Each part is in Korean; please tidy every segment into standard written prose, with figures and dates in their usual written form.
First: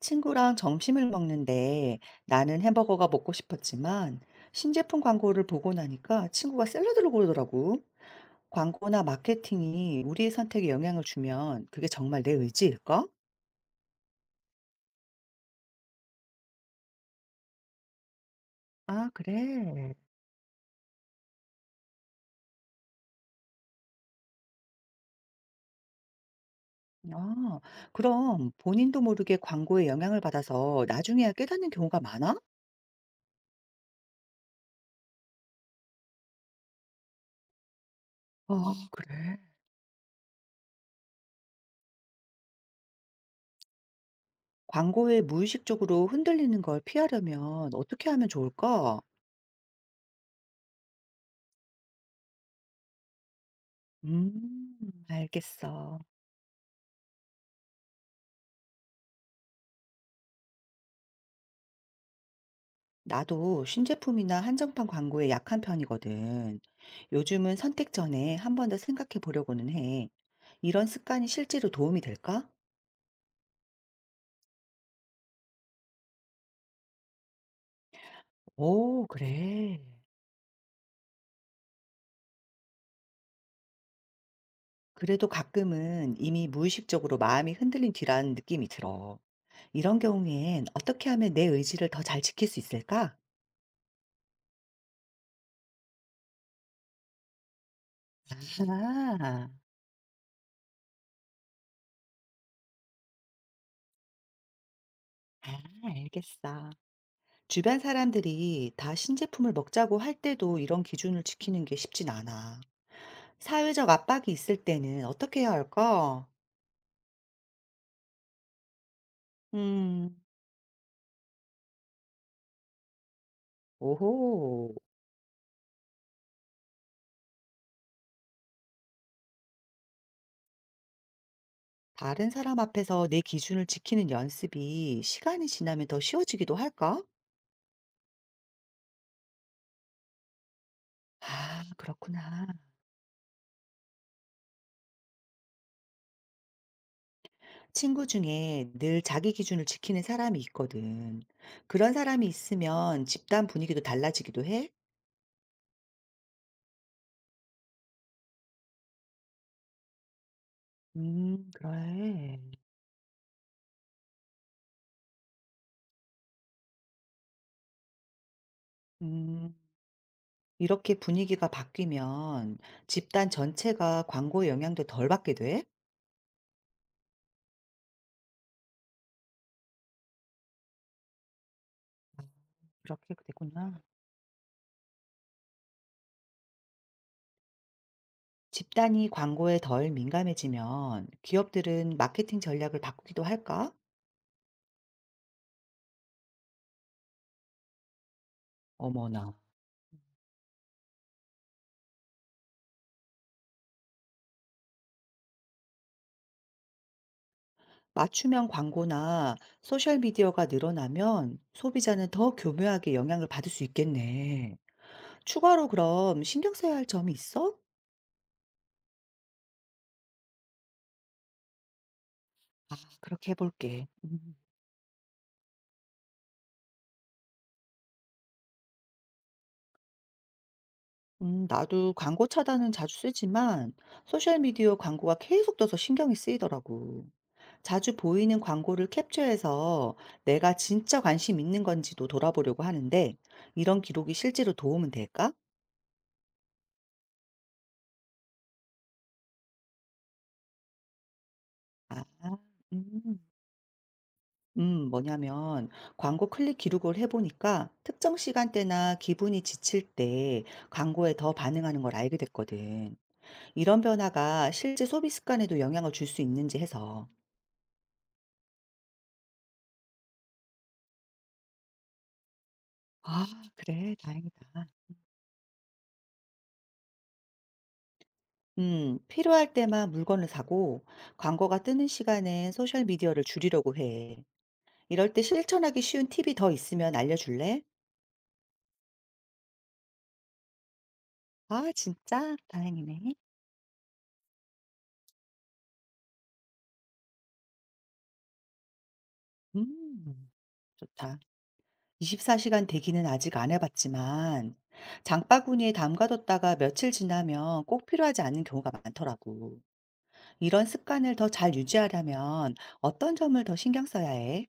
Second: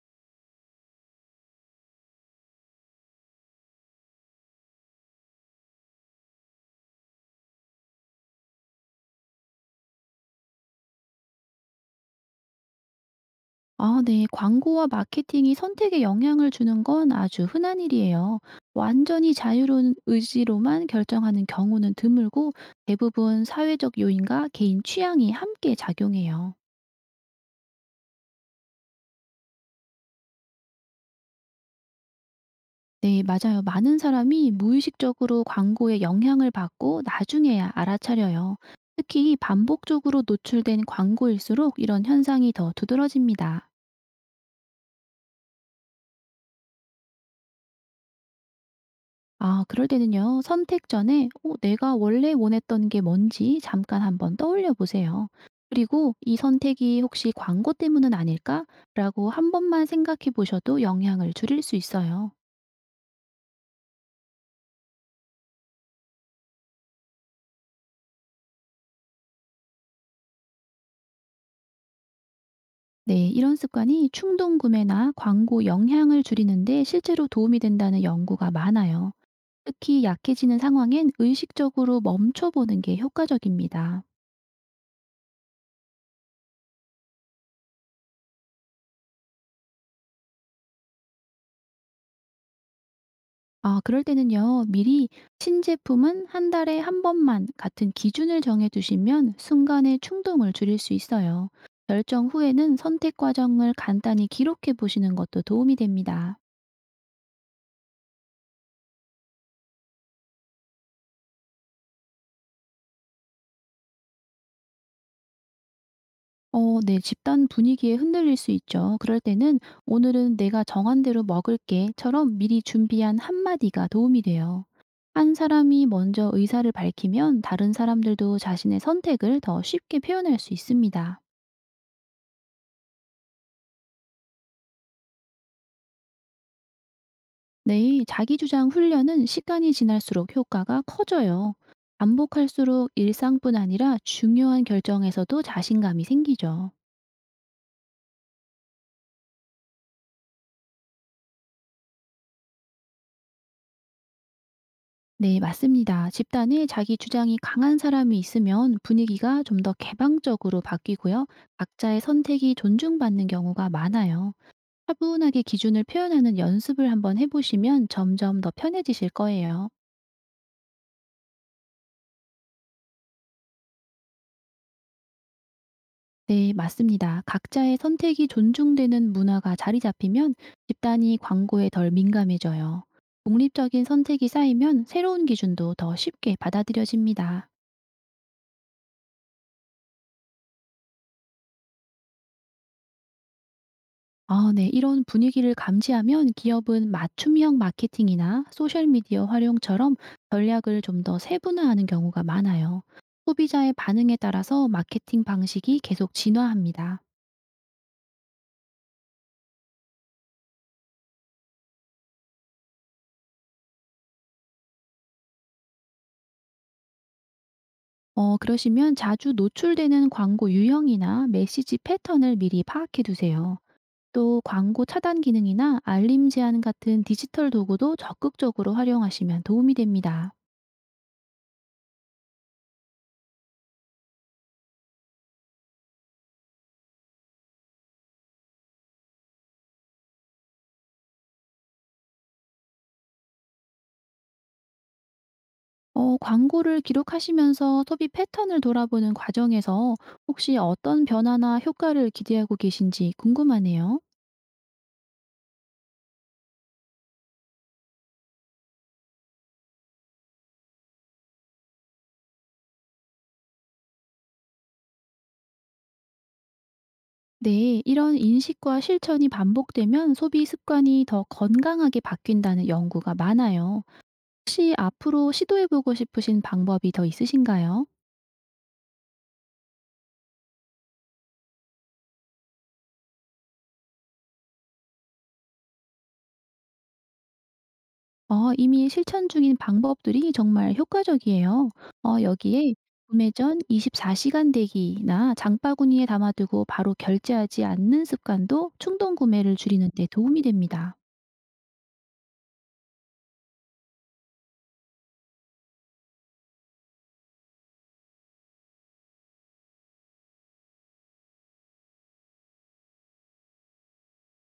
친구랑 점심을 먹는데 나는 햄버거가 먹고 싶었지만 신제품 광고를 보고 나니까 친구가 샐러드를 고르더라고. 광고나 마케팅이 우리의 선택에 영향을 주면 그게 정말 내 의지일까? 아 네. 광고와 마케팅이 선택에 영향을 주는 건 아주 흔한 일이에요. 아, 완전히 그래. 자유로운 의지로만 결정하는 경우는 드물고 대부분 사회적 요인과 개인 취향이 함께 작용해요. 아, 그럼 본인도 모르게 광고에 영향을 받아서 나중에야 깨닫는 경우가 많아? 네, 맞아요. 많은 사람이 무의식적으로 광고에 영향을 받고 나중에야 알아차려요. 아, 특히 그래. 반복적으로 노출된 광고일수록 이런 현상이 더 두드러집니다. 광고에 무의식적으로 흔들리는 걸 피하려면 어떻게 하면 좋을까? 아 그럴 때는요. 선택 전에 내가 원래 원했던 게 뭔지 잠깐 한번 떠올려 음, 보세요. 알겠어. 그리고 '이 선택이 혹시 광고 때문은 아닐까?'라고 한 번만 생각해 보셔도 영향을 줄일 수 있어요. 나도 신제품이나 한정판 광고에 약한 편이거든. 요즘은 선택 전에 한 번 더 생각해 보려고는 해. 이런 습관이 실제로 도움이 될까? 네. 이런 습관이 충동 구매나 광고 영향을 줄이는 데 실제로 도움이 된다는 연구가 오, 많아요. 그래. 특히 약해지는 상황엔 의식적으로 멈춰 보는 게 효과적입니다. 그래도 가끔은 이미 무의식적으로 마음이 흔들린 뒤라는 느낌이 들어. 이런 경우엔 어떻게 하면 내 의지를 더 잘 지킬 수 있을까? 아, 그럴 때는요, 미리 신제품은 한 달에 한 번만 같은 기준을 정해두시면 아, 순간의 충동을 줄일 수 있어요. 결정 후에는 선택 과정을 간단히 기록해 보시는 것도 아, 도움이 됩니다. 알겠어. 주변 사람들이 다 신제품을 먹자고 할 때도 이런 기준을 지키는 게 쉽진 않아. 사회적 압박이 있을 때는 어떻게 해야 할까? 어, 네, 집단 분위기에 흔들릴 수 있죠. 그럴 때는 음, 오늘은 내가 정한 대로 먹을게처럼 미리 준비한 한마디가 도움이 돼요. 오호. 한 사람이 먼저 의사를 밝히면 다른 사람들도 자신의 선택을 더 쉽게 표현할 수 있습니다. 다른 사람 앞에서 내 기준을 지키는 연습이 시간이 지나면 더 쉬워지기도 할까? 네, 자기주장 훈련은 시간이 지날수록 효과가 커져요. 아, 그렇구나. 반복할수록 일상뿐 아니라 중요한 결정에서도 자신감이 생기죠. 친구 중에 늘 자기 기준을 지키는 사람이 있거든. 그런 사람이 있으면 집단 분위기도 달라지기도 해? 네, 맞습니다. 집단에 자기 주장이 강한 사람이 있으면 분위기가 좀 더 개방적으로 바뀌고요. 각자의 그래. 선택이 존중받는 경우가 많아요. 차분하게 기준을 표현하는 연습을 한번 해보시면 점점 더 편해지실 음, 거예요. 이렇게 분위기가 바뀌면 집단 전체가 광고의 영향도 덜 받게 돼? 네, 맞습니다. 각자의 선택이 존중되는 문화가 자리 잡히면 집단이 광고에 덜 민감해져요. 그렇게 되구나. 독립적인 선택이 쌓이면 새로운 기준도 더 쉽게 받아들여집니다. 집단이 광고에 덜 민감해지면 기업들은 마케팅 전략을 바꾸기도 할까? 아, 네. 이런 분위기를 감지하면 기업은 맞춤형 마케팅이나 소셜미디어 어머나. 활용처럼 전략을 좀 더 세분화하는 경우가 많아요. 소비자의 반응에 따라서 마케팅 방식이 계속 진화합니다. 맞춤형 광고나 소셜미디어가 늘어나면 소비자는 더 교묘하게 영향을 받을 수 있겠네. 추가로 그럼 신경 써야 할 점이 있어? 어, 그러시면 자주 노출되는 광고 유형이나 메시지 패턴을 미리 아, 파악해 그렇게 두세요. 해볼게. 음. 또 광고 차단 기능이나 알림 제한 같은 디지털 도구도 적극적으로 활용하시면 도움이 됩니다. 나도 광고 차단은 자주 쓰지만 소셜미디어 광고가 계속 떠서 신경이 쓰이더라고. 자주 보이는 광고를 캡처해서 내가 진짜 관심 있는 건지도 돌아보려고 하는데 이런 기록이 실제로 도움은 될까? 어, 광고를 기록하시면서 소비 패턴을 돌아보는 과정에서 혹시 어떤 변화나 아, 효과를 기대하고 계신지 음, 궁금하네요. 뭐냐면 광고 클릭 기록을 해보니까 특정 시간대나 기분이 지칠 때 광고에 더 반응하는 걸 알게 됐거든. 이런 변화가 실제 소비 습관에도 영향을 줄 수 있는지 해서. 네, 이런 인식과 실천이 반복되면 소비 습관이 더 건강하게 바뀐다는 연구가 아, 많아요. 그래. 다행이다. 혹시 앞으로 시도해보고 싶으신 방법이 더 있으신가요? 음. 필요할 때만 물건을 사고 광고가 뜨는 시간엔 소셜 미디어를 줄이려고 해. 이럴 때 실천하기 쉬운 팁이 더 있으면 알려줄래? 어 이미 실천 중인 방법들이 정말 효과적이에요. 아, 어 진짜? 여기에 다행이네. 구매 전 24시간 시간 대기나 장바구니에 담아두고 바로 결제하지 않는 습관도 충동 구매를 줄이는 데 음. 도움이 됩니다. 좋다. 24시간 대기는 아직 안 해봤지만 장바구니에 담가뒀다가 며칠 지나면 꼭 필요하지 않은 경우가 많더라고. 이런 습관을 더 잘 유지하려면 어떤 점을 더 신경 써야 해?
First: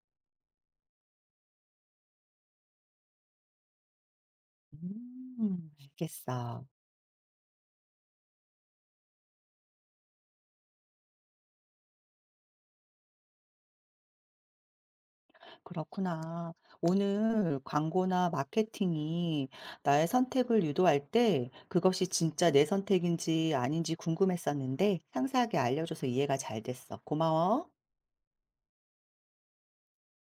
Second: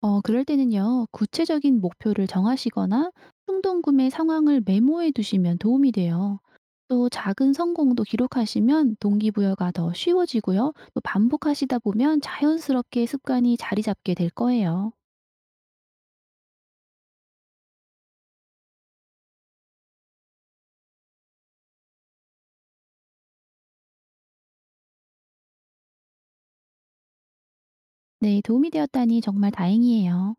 어 그럴 때는요. 구체적인 목표를 정하시거나 충동 구매 상황을 메모해 두시면 도움이 돼요. 알겠어. 또 작은 성공도 기록하시면 동기부여가 더 쉬워지고요. 또 반복하시다 보면 자연스럽게 습관이 자리 잡게 될 거예요. 그렇구나. 오늘 광고나 마케팅이 나의 선택을 유도할 때 그것이 진짜 내 선택인지 아닌지 궁금했었는데 상세하게 알려줘서 이해가 잘 됐어. 고마워. 네, 도움이 되었다니 정말 다행이에요.